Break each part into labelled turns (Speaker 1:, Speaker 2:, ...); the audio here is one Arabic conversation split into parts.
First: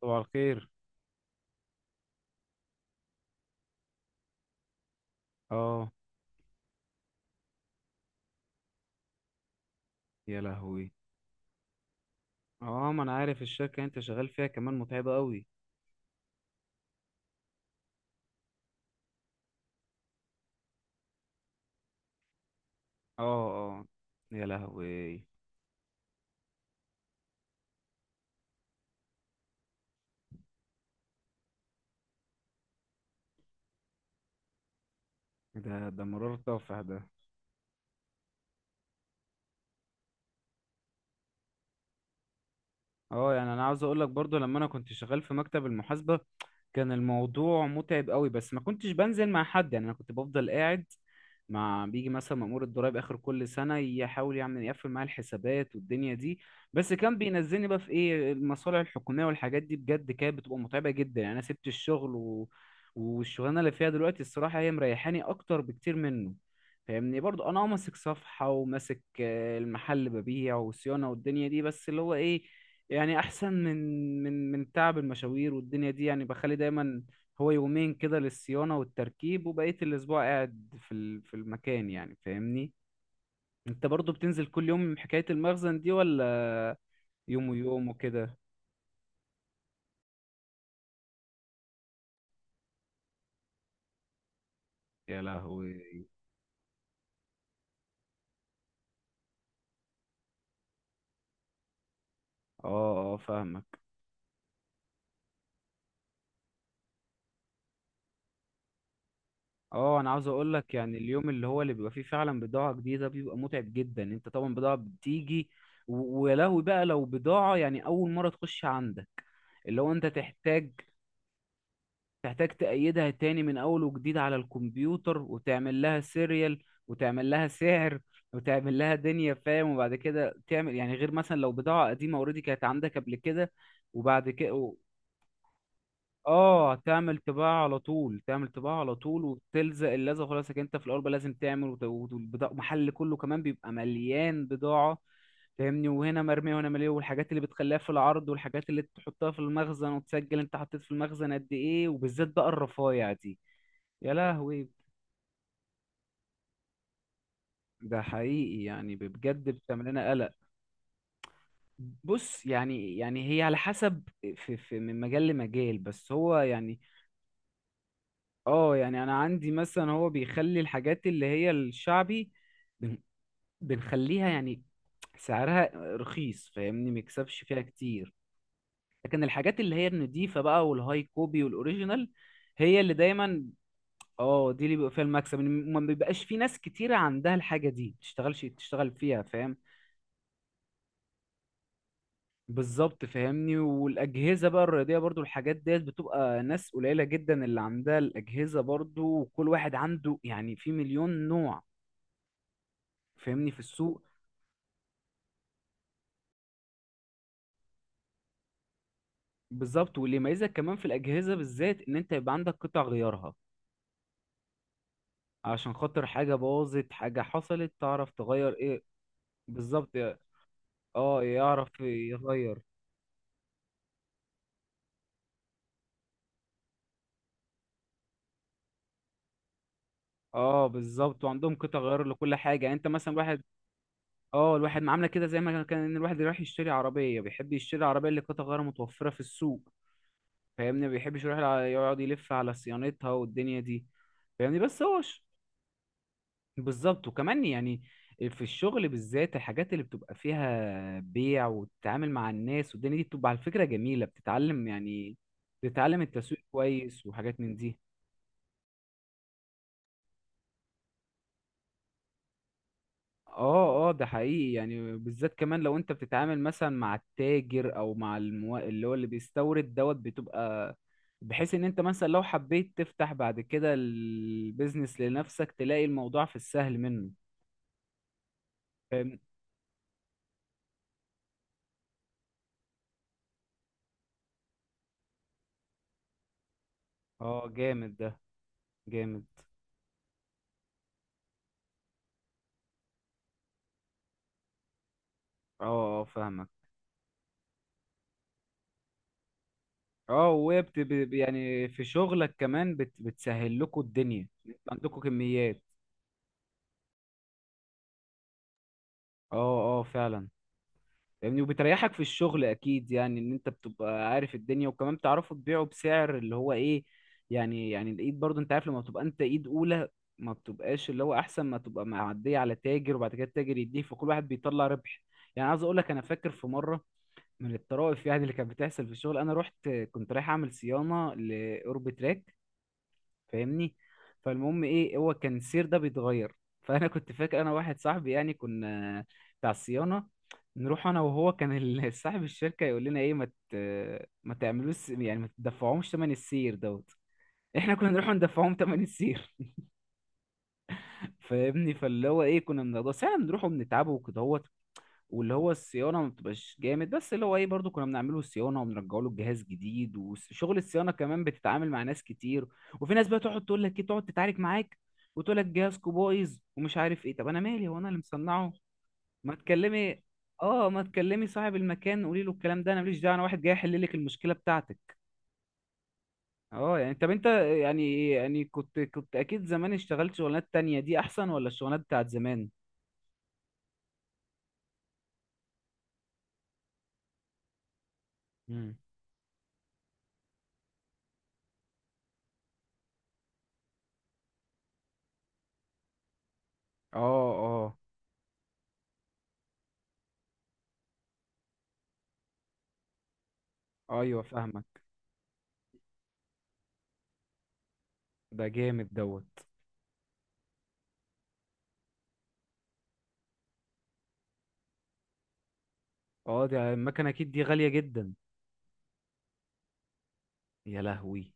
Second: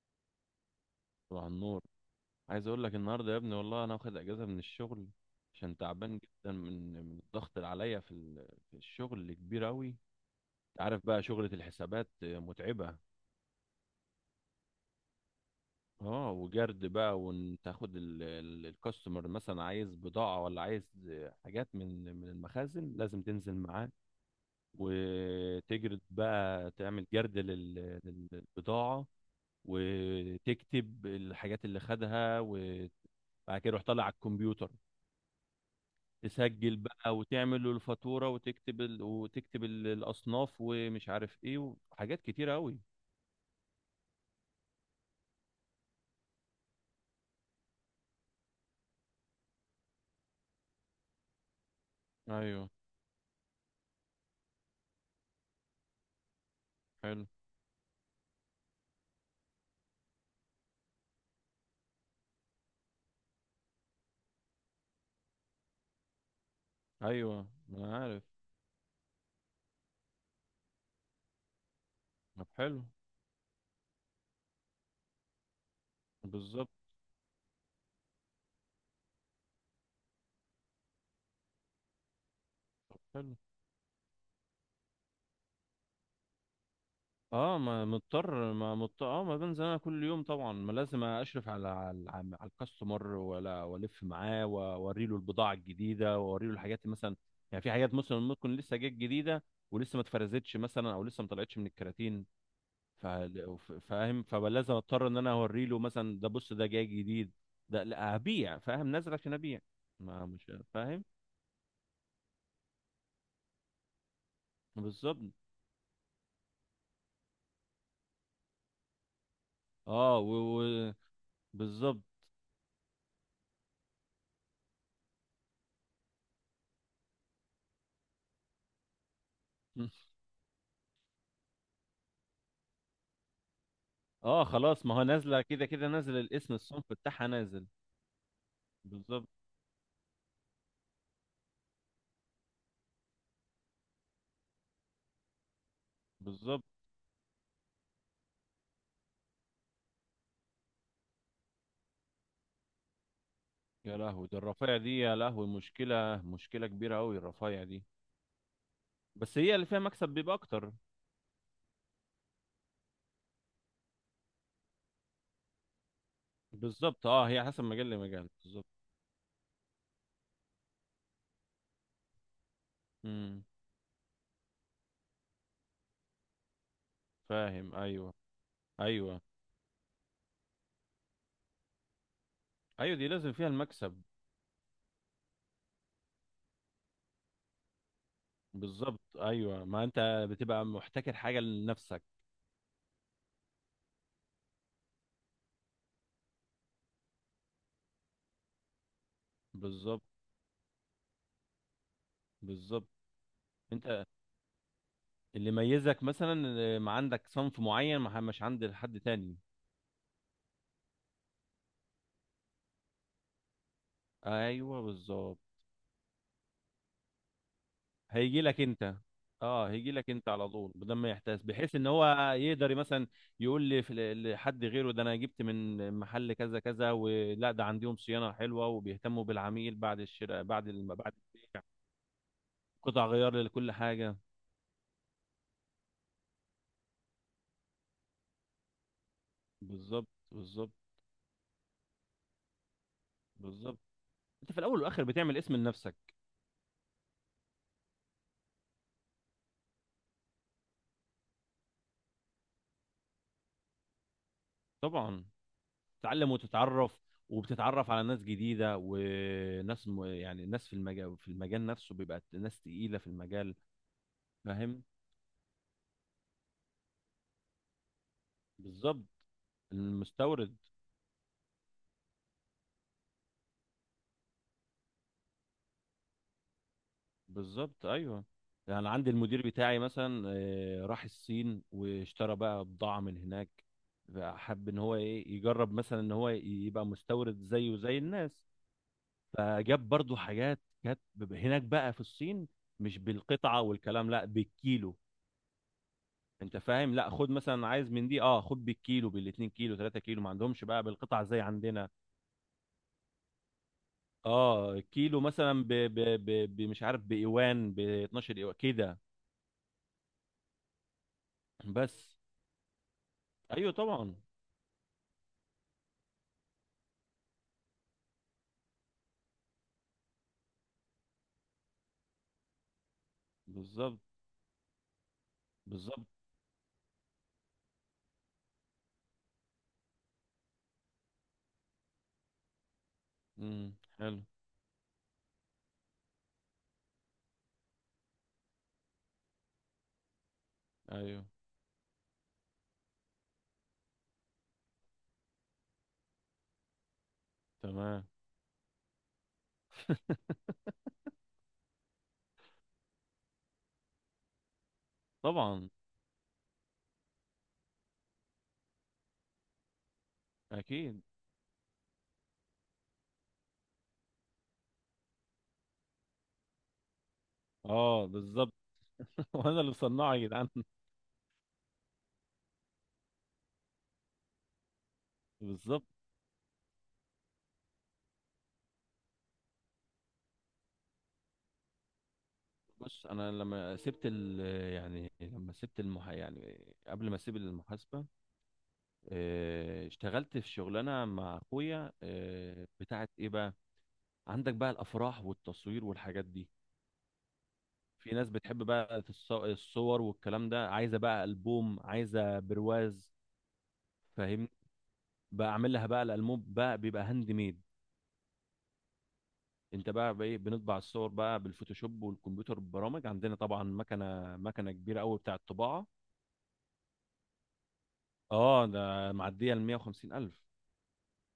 Speaker 1: صباح الخير.
Speaker 2: طبعا النور. عايز اقول لك النهارده يا ابني، والله انا واخد اجازه من الشغل عشان
Speaker 1: اه.
Speaker 2: تعبان جدا من الضغط اللي عليا في في الشغل اللي كبير قوي. انت
Speaker 1: يا لهوي.
Speaker 2: عارف بقى شغلة الحسابات
Speaker 1: اه،
Speaker 2: متعبة.
Speaker 1: ما انا عارف الشركة اللي انت شغال فيها كمان متعبة قوي.
Speaker 2: اه، وجرد بقى، وتاخد الكاستمر مثلا عايز بضاعة ولا عايز حاجات من المخازن لازم
Speaker 1: اه،
Speaker 2: تنزل
Speaker 1: اه.
Speaker 2: معاه،
Speaker 1: يا لهوي.
Speaker 2: وتجرد بقى، تعمل جرد للبضاعة، وتكتب الحاجات اللي خدها، وبعد كده يروح طالع على الكمبيوتر،
Speaker 1: ده مرار
Speaker 2: تسجل
Speaker 1: طافح ده.
Speaker 2: بقى وتعمل له الفاتورة، وتكتب وتكتب الأصناف ومش عارف إيه، وحاجات كتيرة أوي.
Speaker 1: اه، يعني انا عاوز اقول لك برضو لما انا كنت شغال في مكتب المحاسبة كان الموضوع متعب قوي، بس ما كنتش بنزل مع حد، يعني انا كنت بفضل قاعد مع بيجي مثلا مأمور
Speaker 2: أيوه.
Speaker 1: الضرايب اخر كل سنة يحاول يعمل يقفل معايا الحسابات والدنيا دي. بس كان
Speaker 2: حلو.
Speaker 1: بينزلني بقى في ايه المصالح الحكومية والحاجات دي، بجد كانت بتبقى متعبة جدا. يعني انا سبت الشغل والشغلانة اللي فيها دلوقتي الصراحة هي مريحاني اكتر بكتير منه. فاهمني؟ برضو
Speaker 2: أيوه،
Speaker 1: انا اه
Speaker 2: ما
Speaker 1: ماسك
Speaker 2: أنا عارف.
Speaker 1: صفحة وماسك المحل، ببيع وصيانة والدنيا دي، بس اللي هو ايه،
Speaker 2: طب حلو.
Speaker 1: يعني احسن من تعب المشاوير والدنيا دي. يعني بخلي
Speaker 2: بالظبط.
Speaker 1: دايما هو يومين كده للصيانة والتركيب، وبقية الاسبوع قاعد في المكان، يعني فاهمني.
Speaker 2: حلو.
Speaker 1: انت برضو بتنزل كل يوم حكاية المخزن دي ولا يوم
Speaker 2: اه، ما
Speaker 1: ويوم وكده؟
Speaker 2: مضطر، ما مضطر. اه، ما بنزل انا كل يوم طبعا. ما لازم اشرف على الكاستمر، ولا والف معاه واوري له
Speaker 1: يا
Speaker 2: البضاعه
Speaker 1: لهوي.
Speaker 2: الجديده، واوري له الحاجات مثلا. يعني في حاجات مثلا ممكن لسه جت جديده، ولسه ما اتفرزتش مثلا، او لسه ما طلعتش من الكراتين.
Speaker 1: اه،
Speaker 2: ف-
Speaker 1: اه، فاهمك.
Speaker 2: فاهم، فلازم اضطر ان انا اوري له مثلا، ده بص ده جاي جديد، ده لا هبيع. فاهم، نازل عشان ابيع.
Speaker 1: اه، انا
Speaker 2: ما
Speaker 1: عاوز
Speaker 2: مش
Speaker 1: اقول لك، يعني
Speaker 2: فاهم.
Speaker 1: اليوم اللي هو اللي بيبقى فيه فعلا بضاعة جديدة بيبقى متعب جدا. انت طبعا بضاعة
Speaker 2: بالظبط.
Speaker 1: بتيجي، ويا لهوي بقى لو بضاعة يعني اول مرة تخش عندك، اللي هو انت
Speaker 2: اه،
Speaker 1: تحتاج
Speaker 2: و... بالظبط.
Speaker 1: تحتاج تأيدها تاني من اول وجديد على الكمبيوتر، وتعمل لها سيريال، وتعمل لها سعر، وتعمل لها دنيا فاهم. وبعد كده تعمل، يعني غير مثلا لو بضاعة قديمة اوريدي كانت عندك قبل كده، وبعد
Speaker 2: اه،
Speaker 1: كده
Speaker 2: خلاص، ما هو نازله كده. كده نازل الاسم،
Speaker 1: اه
Speaker 2: الصنف
Speaker 1: تعمل
Speaker 2: بتاعها
Speaker 1: طباعة
Speaker 2: نازل.
Speaker 1: على طول، تعمل طباعة على طول،
Speaker 2: بالظبط،
Speaker 1: وبتلزق اللزقة خلاص. انت في الأول بقى لازم تعمل والبضاعة. المحل كله كمان بيبقى مليان بضاعة، فاهمني؟ وهنا مرمية
Speaker 2: بالظبط.
Speaker 1: وهنا مليان، والحاجات اللي بتخليها في العرض، والحاجات اللي تحطها في المخزن، وتسجل انت حطيت في المخزن قد ايه، وبالذات بقى الرفايع دي.
Speaker 2: يا
Speaker 1: يا
Speaker 2: لهوي، ده
Speaker 1: لهوي.
Speaker 2: الرفايع دي يا لهوي، مشكله كبيره قوي الرفايع دي.
Speaker 1: ده حقيقي، يعني
Speaker 2: بس
Speaker 1: بجد
Speaker 2: هي اللي فيها
Speaker 1: بتعمل
Speaker 2: مكسب
Speaker 1: لنا قلق.
Speaker 2: بيبقى اكتر.
Speaker 1: بص، يعني يعني هي على حسب، في من مجال لمجال، بس هو يعني
Speaker 2: بالظبط، اه، هي حسب مجال لمجال، بالظبط.
Speaker 1: اه. يعني انا عندي مثلا هو بيخلي الحاجات اللي هي الشعبي، بن-
Speaker 2: امم.
Speaker 1: بنخليها يعني سعرها رخيص، فاهمني، ميكسبش فيها
Speaker 2: فاهم،
Speaker 1: كتير.
Speaker 2: ايوه. ايوه.
Speaker 1: لكن الحاجات اللي هي النضيفة بقى، والهاي كوبي والاوريجينال، هي اللي
Speaker 2: ايوه، دي لازم
Speaker 1: دايما
Speaker 2: فيها المكسب.
Speaker 1: اه، دي اللي بيبقى فيها المكسب. إن ما بيبقاش في ناس كتيرة عندها الحاجة دي تشتغلش تشتغل
Speaker 2: بالظبط،
Speaker 1: فيها، فاهم؟
Speaker 2: ايوه، ما انت بتبقى محتكر حاجه لنفسك.
Speaker 1: بالظبط فاهمني. والاجهزه بقى الرياضيه برضو، الحاجات ديت بتبقى ناس قليله جدا اللي عندها الاجهزه برضو، وكل واحد
Speaker 2: بالظبط،
Speaker 1: عنده يعني في مليون نوع،
Speaker 2: بالظبط.
Speaker 1: فاهمني، في السوق.
Speaker 2: انت اللي يميزك مثلا إن ما عندك صنف معين ما مش عند حد تاني.
Speaker 1: بالظبط، واللي يميزك كمان في الاجهزه بالذات ان انت يبقى عندك قطع غيارها،
Speaker 2: ايوه بالظبط.
Speaker 1: عشان خاطر حاجه باظت، حاجه حصلت، تعرف
Speaker 2: هيجي
Speaker 1: تغير
Speaker 2: لك
Speaker 1: ايه.
Speaker 2: انت. اه، هيجي
Speaker 1: بالظبط،
Speaker 2: لك انت على طول بدل ما
Speaker 1: اه
Speaker 2: يحتاس، بحيث
Speaker 1: يعرف
Speaker 2: ان هو
Speaker 1: يغير.
Speaker 2: يقدر مثلا يقول لي لحد غيره، ده انا جبت من محل كذا كذا، ولا ده عندهم صيانه حلوه وبيهتموا بالعميل بعد الشراء،
Speaker 1: اه
Speaker 2: بعد بعد
Speaker 1: بالظبط، وعندهم
Speaker 2: البيع.
Speaker 1: قطع غيار لكل حاجه. يعني انت
Speaker 2: قطع
Speaker 1: مثلا
Speaker 2: غيار
Speaker 1: واحد
Speaker 2: لكل حاجه.
Speaker 1: اه، الواحد معامله كده زي ما كان، ان الواحد رايح يشتري عربيه بيحب يشتري عربيه اللي قطع غيارها متوفره في السوق،
Speaker 2: بالظبط، بالظبط،
Speaker 1: فاهمني، ما بيحبش يروح يقعد يلف على صيانتها والدنيا
Speaker 2: بالظبط.
Speaker 1: دي،
Speaker 2: انت في
Speaker 1: فاهمني.
Speaker 2: الاول
Speaker 1: بس هو
Speaker 2: والاخر بتعمل اسم لنفسك.
Speaker 1: بالظبط. وكمان يعني في الشغل بالذات الحاجات اللي بتبقى فيها بيع، وتتعامل مع الناس والدنيا دي، بتبقى على فكرة جميلة، بتتعلم يعني،
Speaker 2: طبعا.
Speaker 1: بتتعلم
Speaker 2: تتعلم
Speaker 1: التسويق
Speaker 2: وتتعرف،
Speaker 1: كويس وحاجات من دي.
Speaker 2: وبتتعرف على ناس جديده، وناس يعني ناس في المجال، في المجال نفسه بيبقى ناس تقيله في المجال.
Speaker 1: اه، اه، ده حقيقي،
Speaker 2: فاهم.
Speaker 1: يعني بالذات كمان لو انت بتتعامل مثلا مع التاجر، او مع اللي هو
Speaker 2: بالظبط،
Speaker 1: اللي بيستورد دوت،
Speaker 2: المستورد.
Speaker 1: بتبقى بحيث ان انت مثلا لو حبيت تفتح بعد كده البيزنس لنفسك، تلاقي الموضوع في السهل منه
Speaker 2: بالظبط، ايوه. يعني عندي
Speaker 1: فاهم.
Speaker 2: المدير بتاعي مثلا راح الصين واشترى بقى بضاعه من هناك. بقى حب ان هو ايه، يجرب مثلا ان هو يبقى
Speaker 1: اه
Speaker 2: مستورد زيه
Speaker 1: جامد
Speaker 2: زي
Speaker 1: ده،
Speaker 2: الناس.
Speaker 1: جامد.
Speaker 2: فجاب برضو حاجات كانت هناك بقى في الصين، مش بالقطعة والكلام، لا، بالكيلو.
Speaker 1: اه، اه فاهمك.
Speaker 2: انت فاهم، لا خد مثلا، عايز من دي، اه خد بالكيلو، بالاتنين كيلو، تلاتة كيلو. ما
Speaker 1: اه، وهي
Speaker 2: عندهمش بقى بالقطع زي
Speaker 1: يعني في
Speaker 2: عندنا.
Speaker 1: شغلك كمان بتسهل لكم الدنيا. انتوا
Speaker 2: اه،
Speaker 1: عندكم
Speaker 2: كيلو
Speaker 1: كميات.
Speaker 2: مثلا مش عارف بإيوان، ب 12 إيوان كده.
Speaker 1: اه، اه فعلا. يعني وبتريحك
Speaker 2: بس
Speaker 1: في الشغل اكيد، يعني ان انت
Speaker 2: ايوه
Speaker 1: بتبقى
Speaker 2: طبعا.
Speaker 1: عارف الدنيا، وكمان بتعرفوا تبيعوا بسعر اللي هو ايه، يعني يعني الايد، برضو انت عارف لما بتبقى انت ايد اولى، ما بتبقاش اللي هو، احسن ما تبقى معدية على تاجر وبعد كده التاجر يديه،
Speaker 2: بالظبط،
Speaker 1: فكل واحد بيطلع ربح. يعني عايز اقول لك انا
Speaker 2: بالظبط.
Speaker 1: فاكر في مرة من الطرائف يعني اللي كانت بتحصل في الشغل، انا رحت، كنت رايح اعمل صيانة لأوربتراك،
Speaker 2: امم،
Speaker 1: فاهمني.
Speaker 2: حلو.
Speaker 1: فالمهم ايه، هو كان السير ده بيتغير فانا كنت فاكر، انا واحد صاحبي يعني كنا بتاع الصيانه، نروح انا
Speaker 2: ايوه.
Speaker 1: وهو، كان صاحب الشركه يقول لنا ايه، ت... ما تعملوش يعني، ما تدفعهمش ثمن السير دوت. احنا كنا
Speaker 2: تمام.
Speaker 1: نروح ندفعهم ثمن السير. فاهمني. فاللي هو ايه، كنا بنقضي بس احنا، بنروح وبنتعبه وكده، واللي هو
Speaker 2: طبعا.
Speaker 1: الصيانه ما بتبقاش جامد، بس اللي هو ايه، برضو كنا بنعمله الصيانه وبنرجعه له الجهاز جديد. وشغل الصيانه
Speaker 2: اكيد.
Speaker 1: كمان بتتعامل مع ناس كتير، وفي ناس بقى تقعد تقول لك ايه، تقعد تتعارك معاك وتقول لك جهازكو بايظ ومش عارف ايه. طب انا مالي، هو انا اللي
Speaker 2: اه، بالظبط.
Speaker 1: مصنعه؟ ما
Speaker 2: وانا اللي
Speaker 1: تكلمي،
Speaker 2: مصنعه يا جدعان.
Speaker 1: اه ما تكلمي صاحب المكان، قولي له الكلام ده، انا ماليش دعوه، انا واحد جاي يحل لك المشكله بتاعتك.
Speaker 2: بالظبط.
Speaker 1: اه يعني، طب انت، يعني يعني كنت اكيد زمان اشتغلت شغلانات تانية، دي احسن ولا الشغلانات بتاعت زمان؟
Speaker 2: بص انا لما سبت ال يعني لما سبت المح يعني قبل ما اسيب المحاسبه،
Speaker 1: امم.
Speaker 2: اشتغلت في شغلانه مع اخويا، بتاعت ايه بقى، عندك بقى الافراح والتصوير والحاجات دي.
Speaker 1: اه، اه
Speaker 2: في ناس بتحب بقى الصور والكلام ده، عايزه بقى البوم، عايزه برواز.
Speaker 1: ايوه
Speaker 2: فاهم.
Speaker 1: فاهمك.
Speaker 2: بقى اعمل لها بقى الالبوم، بقى بيبقى هاند ميد.
Speaker 1: ده جامد دوت.
Speaker 2: انت بقى بايه، بنطبع الصور بقى بالفوتوشوب والكمبيوتر، ببرامج عندنا طبعا، مكنه كبيره قوي بتاعه طباعه.
Speaker 1: اه دي المكنة اكيد دي غالية جدا.
Speaker 2: اه، ده معديه ال 150 الف.
Speaker 1: يا لهوي.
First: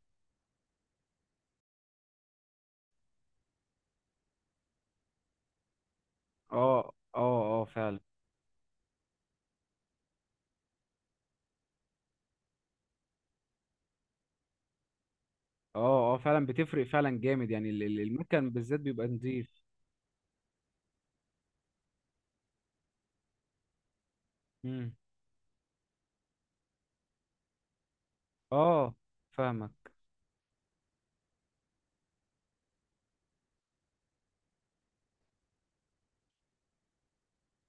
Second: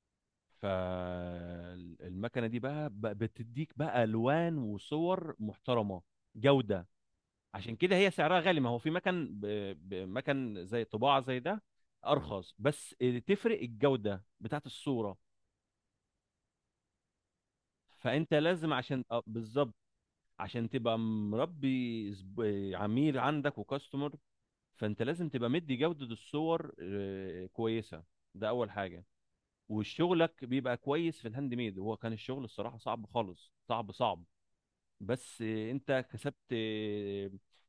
Speaker 2: فالمكنه دي بقى بتديك بقى الوان وصور محترمه، جوده.
Speaker 1: اه، اه، اه
Speaker 2: عشان كده
Speaker 1: فعلا.
Speaker 2: هي سعرها غالي، ما هو في مكن مكن زي طباعه زي ده ارخص، بس تفرق الجوده بتاعت الصوره.
Speaker 1: اه، اه فعلا، بتفرق فعلا جامد. يعني
Speaker 2: فانت
Speaker 1: المكن
Speaker 2: لازم
Speaker 1: بالذات
Speaker 2: عشان
Speaker 1: بيبقى نضيف.
Speaker 2: بالظبط، عشان تبقى مربي عميل عندك وكاستمر.
Speaker 1: مم.
Speaker 2: فانت لازم تبقى مدي جوده الصور كويسه، ده اول
Speaker 1: اه
Speaker 2: حاجه.
Speaker 1: فاهمك.
Speaker 2: وشغلك بيبقى كويس في الهاند ميد. هو كان الشغل الصراحة صعب خالص، صعب، بس انت كسبت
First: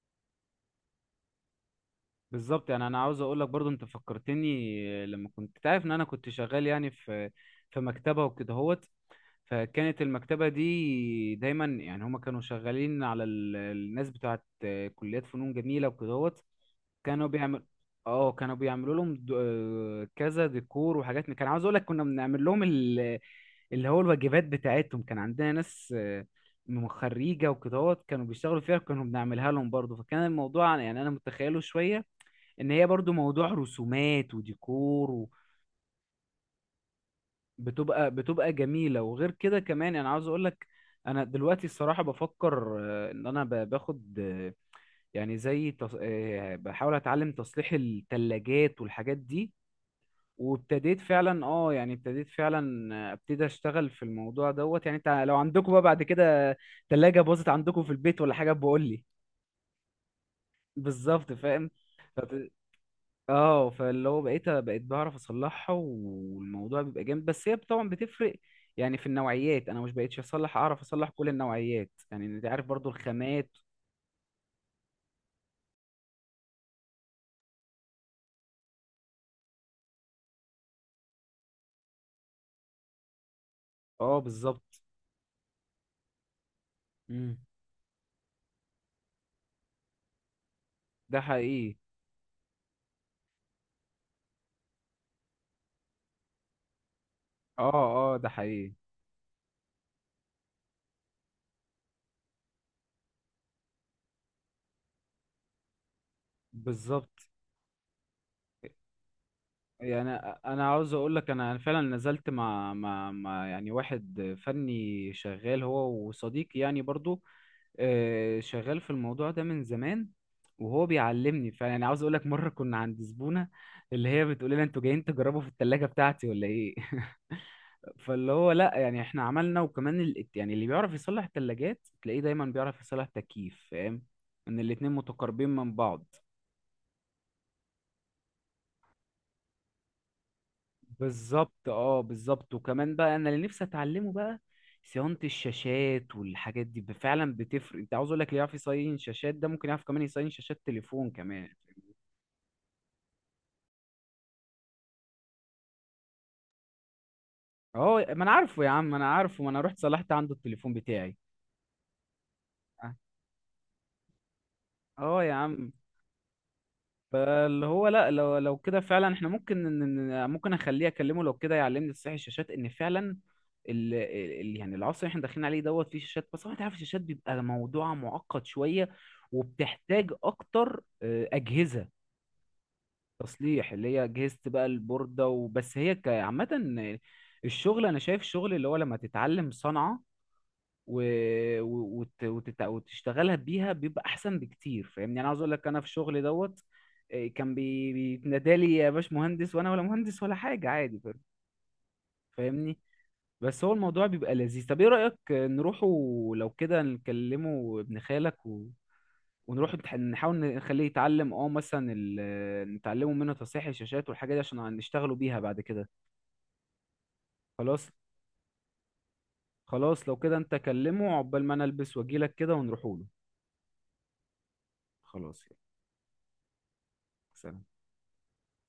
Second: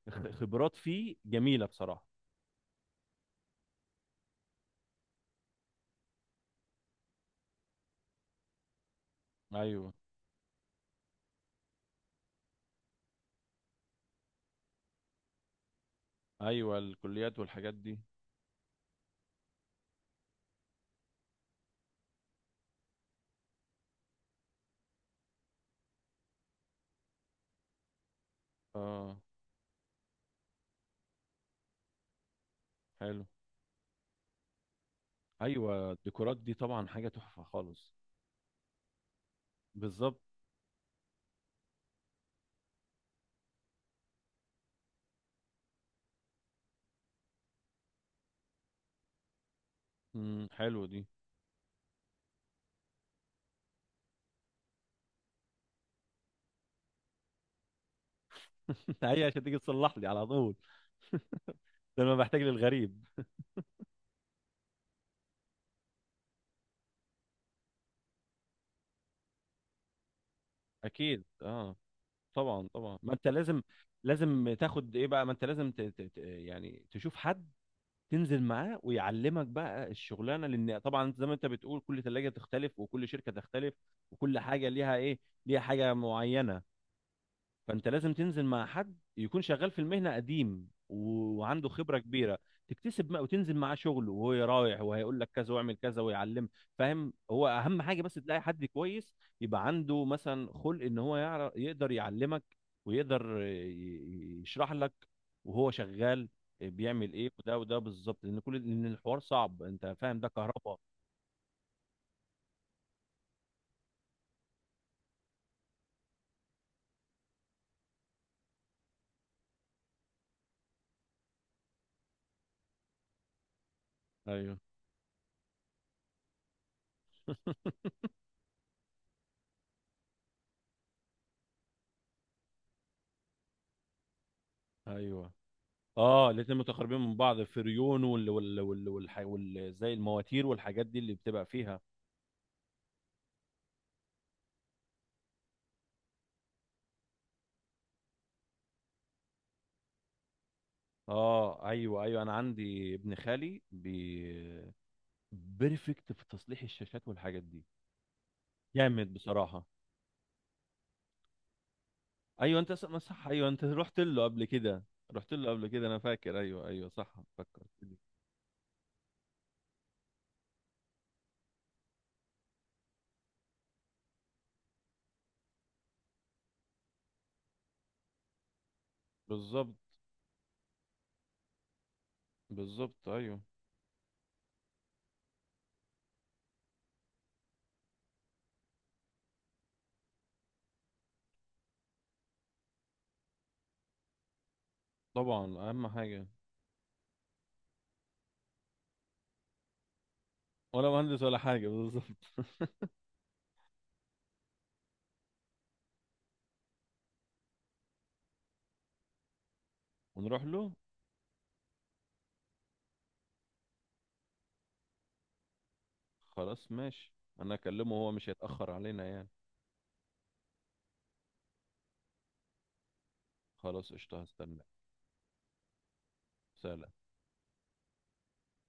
Speaker 2: خبرات فيه جميلة بصراحة.
Speaker 1: بالظبط. يعني انا عاوز اقول لك برضو، انت فكرتني لما كنت تعرف ان انا كنت شغال يعني في في مكتبة وكده.
Speaker 2: ايوه،
Speaker 1: فكانت المكتبة دي دايما يعني هما كانوا شغالين على الناس بتاعت كليات فنون جميلة وكدهوت.
Speaker 2: ايوه
Speaker 1: كانوا
Speaker 2: الكليات
Speaker 1: بيعمل
Speaker 2: والحاجات دي.
Speaker 1: اه، كانوا بيعملوا لهم كذا ديكور وحاجات كان عاوز اقول لك كنا بنعمل لهم اللي هو الواجبات بتاعتهم. كان عندنا ناس من خريجة وكدهوت كانوا بيشتغلوا فيها، كانوا
Speaker 2: اه،
Speaker 1: بنعملها لهم برضه. فكان الموضوع يعني انا متخيله شوية ان هي برضه
Speaker 2: حلو،
Speaker 1: موضوع رسومات وديكور،
Speaker 2: ايوه، الديكورات دي طبعا حاجه تحفه خالص.
Speaker 1: بتبقى بتبقى جميلة. وغير كده كمان انا
Speaker 2: بالظبط.
Speaker 1: عاوز اقول لك، انا دلوقتي الصراحة بفكر ان انا باخد يعني زي تص... آه، بحاول اتعلم تصليح الثلاجات والحاجات دي.
Speaker 2: امم، حلو
Speaker 1: وابتديت
Speaker 2: دي.
Speaker 1: فعلا اه، يعني ابتديت فعلا ابتدي اشتغل في الموضوع دوت. يعني انت لو عندكم بقى بعد كده ثلاجة باظت عندكم في البيت ولا حاجة بقول لي.
Speaker 2: هي عشان تيجي تصلح لي على طول.
Speaker 1: بالظبط فاهم.
Speaker 2: ده انا بحتاج للغريب.
Speaker 1: اه، فاللي هو بقيت بعرف اصلحها، والموضوع بيبقى جامد. بس هي طبعا بتفرق يعني في النوعيات، انا مش بقيتش اصلح، اعرف اصلح
Speaker 2: اكيد،
Speaker 1: كل
Speaker 2: اه،
Speaker 1: النوعيات يعني، انت عارف
Speaker 2: طبعا،
Speaker 1: برضو
Speaker 2: طبعا، ما انت
Speaker 1: الخامات.
Speaker 2: لازم، لازم تاخد ايه بقى. ما انت لازم يعني تشوف حد تنزل معاه ويعلمك بقى الشغلانه، لان طبعا انت زي ما انت بتقول، كل ثلاجه تختلف وكل شركه تختلف،
Speaker 1: اه
Speaker 2: وكل حاجه
Speaker 1: بالظبط.
Speaker 2: ليها ايه، ليها حاجه معينه.
Speaker 1: مم.
Speaker 2: فانت لازم تنزل مع حد يكون شغال في المهنه قديم
Speaker 1: ده
Speaker 2: وعنده
Speaker 1: حقيقي.
Speaker 2: خبره كبيره، تكتسب ما وتنزل معاه شغل، وهو رايح وهيقول لك كذا واعمل كذا ويعلم. فاهم، هو
Speaker 1: اه،
Speaker 2: اهم حاجه بس
Speaker 1: اه ده
Speaker 2: تلاقي حد
Speaker 1: حقيقي.
Speaker 2: كويس، يبقى عنده مثلا خلق ان هو يعرف يقدر يعلمك، ويقدر يشرح لك وهو شغال بيعمل
Speaker 1: بالظبط.
Speaker 2: ايه. وده بالظبط، لان كل، لان الحوار صعب، انت
Speaker 1: يعني
Speaker 2: فاهم، ده
Speaker 1: انا
Speaker 2: كهرباء.
Speaker 1: عاوز اقول لك، انا فعلا نزلت مع يعني واحد فني شغال، هو وصديقي يعني برضو شغال في الموضوع ده من زمان، وهو بيعلمني فعلا. يعني عاوز اقول لك مره كنا عند زبونه، اللي هي بتقول
Speaker 2: ايوه.
Speaker 1: لنا انتوا جايين تجربوا في الثلاجه بتاعتي ولا ايه؟ فاللي هو لا، يعني احنا عملنا. وكمان يعني اللي بيعرف يصلح ثلاجات تلاقيه دايما بيعرف يصلح تكييف، فاهم، ان الاتنين
Speaker 2: ايوه،
Speaker 1: متقاربين من بعض.
Speaker 2: اه، الاتنين متقاربين من بعض، فريون وال وال زي المواتير والحاجات دي اللي بتبقى
Speaker 1: بالظبط،
Speaker 2: فيها.
Speaker 1: اه بالظبط. وكمان بقى انا اللي نفسي اتعلمه بقى صيانة الشاشات والحاجات دي فعلا بتفرق. انت عاوز اقول لك، اللي يعرف يصين شاشات ده ممكن يعرف كمان يصين شاشات تليفون كمان.
Speaker 2: اه، ايوه، ايوه، انا عندي ابن خالي بيرفكت في تصليح الشاشات والحاجات دي،
Speaker 1: اه ما انا عارفه يا عم، ما انا
Speaker 2: جامد
Speaker 1: عارفه، ما انا
Speaker 2: بصراحة.
Speaker 1: رحت صلحت عنده التليفون بتاعي.
Speaker 2: ايوه انت
Speaker 1: اه،
Speaker 2: ما صح، ايوه انت رحت له قبل كده.
Speaker 1: آه يا
Speaker 2: رحت له قبل
Speaker 1: عم.
Speaker 2: كده انا فاكر، ايوه، ايوه، صح،
Speaker 1: فاللي
Speaker 2: فكرت
Speaker 1: هو
Speaker 2: لي.
Speaker 1: لا، لو كده فعلا احنا ممكن ممكن اخليه اكلمه لو كده يعلمني تصحيح الشاشات، ان فعلا ال ال يعني العصر اللي احنا داخلين عليه دوت فيه شاشات. بس هو انت عارف الشاشات بيبقى موضوع معقد شويه،
Speaker 2: بالظبط،
Speaker 1: وبتحتاج اكتر اجهزه
Speaker 2: بالظبط، ايوه،
Speaker 1: تصليح، اللي هي اجهزه بقى البورده. وبس هي عامه الشغل، انا شايف شغل اللي هو لما تتعلم صنعه و... وتشتغلها بيها بيبقى احسن بكتير، فاهمني. يعني انا عاوز اقول
Speaker 2: طبعا،
Speaker 1: لك انا في
Speaker 2: اهم
Speaker 1: الشغل
Speaker 2: حاجة.
Speaker 1: دوت كان بيتنادى لي يا باش مهندس، وانا ولا مهندس ولا حاجه
Speaker 2: ولا
Speaker 1: عادي،
Speaker 2: مهندس ولا حاجة، بالظبط.
Speaker 1: فاهمني. بس هو الموضوع بيبقى لذيذ. طب ايه رايك نروحوا لو كده نكلمه ابن خالك، ونروح نحاول
Speaker 2: ونروح له.
Speaker 1: نخليه يتعلم اه مثلا نتعلمه منه تصحيح الشاشات والحاجات دي، عشان نشتغلوا بيها بعد كده.
Speaker 2: خلاص ماشي، انا
Speaker 1: خلاص.
Speaker 2: اكلمه هو مش هيتأخر علينا يعني.
Speaker 1: خلاص لو كده انت كلمه، عقبال ما انا البس واجيلك كده ونروحوله.
Speaker 2: خلاص قشطة، هستناك.
Speaker 1: خلاص يلا.
Speaker 2: سلام.
Speaker 1: سلام.